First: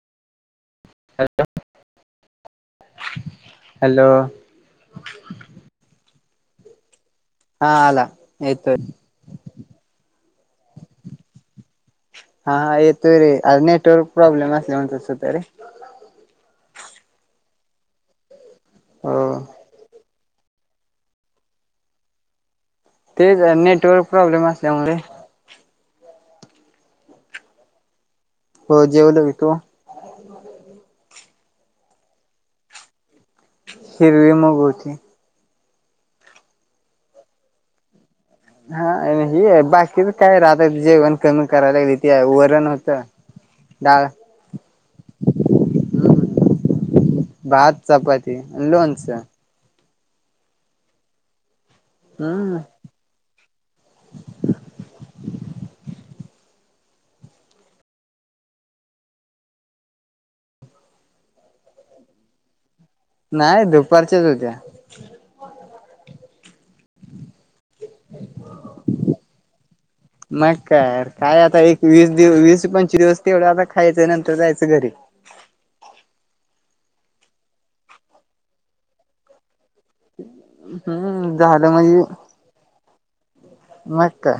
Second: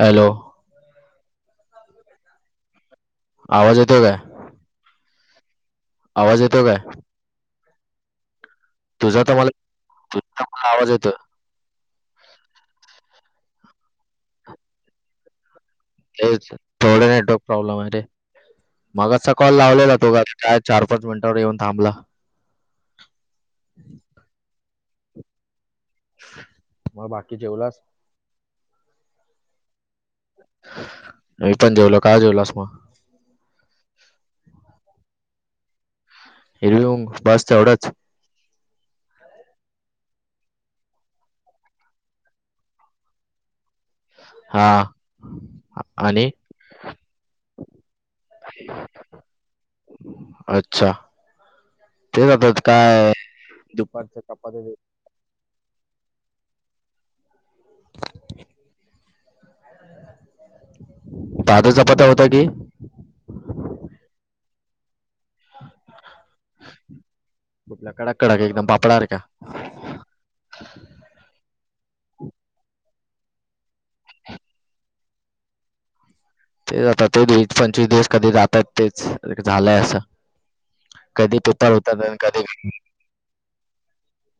Hello. आवाज येतोय hello का? आवाज येतोय काय? हा आला येतोय. तुझा तर मला [unintelligible] आवाज येतोय. हा येतो रे, अरे नेटवर्क प्रॉब्लेम असल्यामुळे तसं होतय रे. हेच थोडं नेटवर्क प्रॉब्लेम हाय रे, हो मगाचा कॉल लावलेला तो काय चार- पाच मिनटावर येऊन थांबला. तेच अं नेटवर्क प्रॉब्लेम असल्यामुळं रे. मग बाकी जेवलास? हो जेवलो की, तू? मी पण जेवलो, काय जेवलास मग? हिरवी मग होती. हिरवी मुग बस तेवढंच. हा ही बाकीच काय रं आता जेवण कमी कराय लागलीतीया वरण होतं. बाय हा अनी भात- चपाती आणि लोणच. अच्छा, तेच आता हम्म काय पाच चपाती बी [inaudible] ताज्या चपात्या होत्या की नाय दुपारच्याच होत्या. कुठला कडक- कडक एकदम पापडा सारखा. नाय कार काय आता एक- वीस दिव वीस- पंचवीस दिवस तेवढं आता खायचंय नंतर जायचं घरी. तेज आता तेवडे वीस- पंचवीस दिवस कधी जातात, तेच झालंय असं. हम्म कधी झालं पुतळ होतात पण कधी विन मगं का?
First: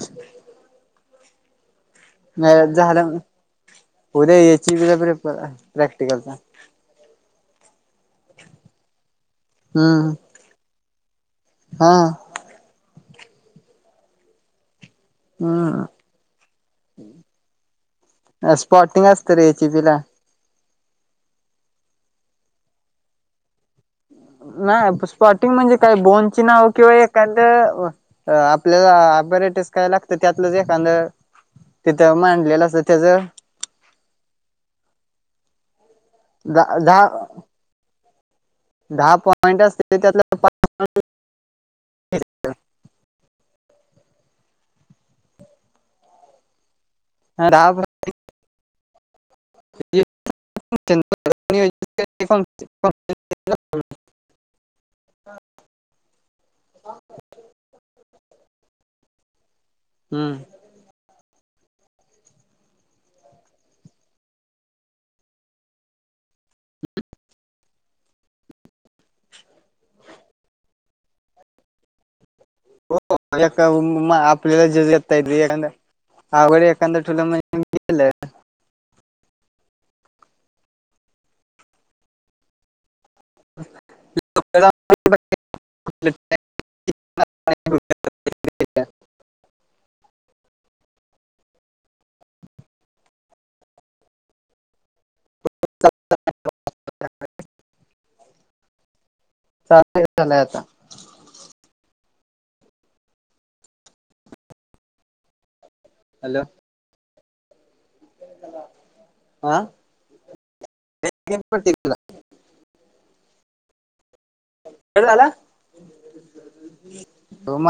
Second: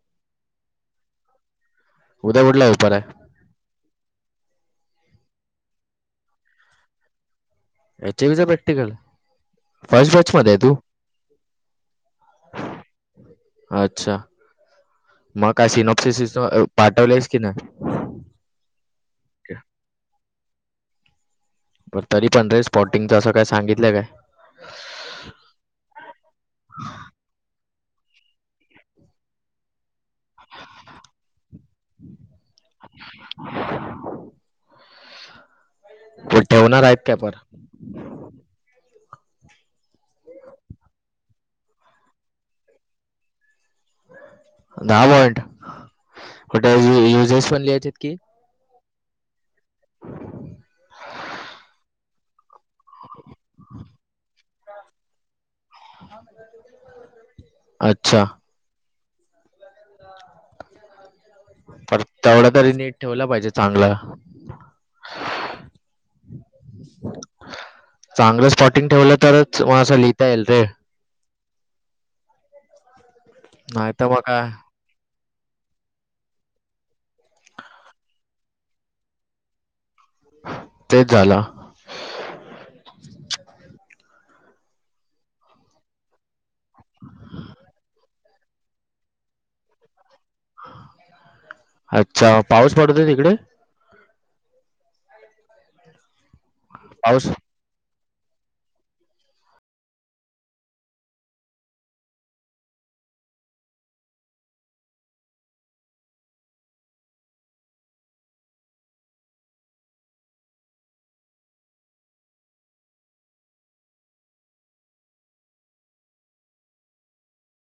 म उद्या कुठला पेपर आहे? झाला ना उद्या याचीे वेगळी प्रॅक्टिकलला एच ई यु चा प्रॅक्टिकल हम्म फर्स्ट बॅच मध्ये आहे तू? हा अच्छा. मग काय हम्म सिनॉप्स सि पाठवलेस की नाय? स्पार्कल असतं रे एच ई बीला. तरी पण रे स्पॉटिंगचं असं काय सांगितलं काय? नाही आं स्पॉटिंग म्हणजे काय बोनची नाव किंवा एखादं आपल्याला ऍपरेटीस काय लागतं त्यातलंज एखादं तिथं मांडलेलं असत त्याचं [unintelligible] ठेवणार आहेत दहा काय पर? दहा पॉईंट असते त्यातल दहा पॉइंट कुठे युजेस पण दहा लिहायचेत की [unintelligible] अच्छा [inaudible] हम्म. पर तेवढं तरी नीट ठेवलं पाहिजे चांगल. [unintelligible] चांगलं स्पॉटिंग ठेवलं तरच म असं लिहिता येईल रे. हो नाही तर मग काय आपल्याला [inaudible] [unintelligible] तेच झालं. [unintelligible] गेलं [inaudible] अच्छा पाऊस पडतय तिकडे? [unintelligible] पाऊस? चालू झालंय आता. हॅलो. [unintelligible] कट झाला? हो म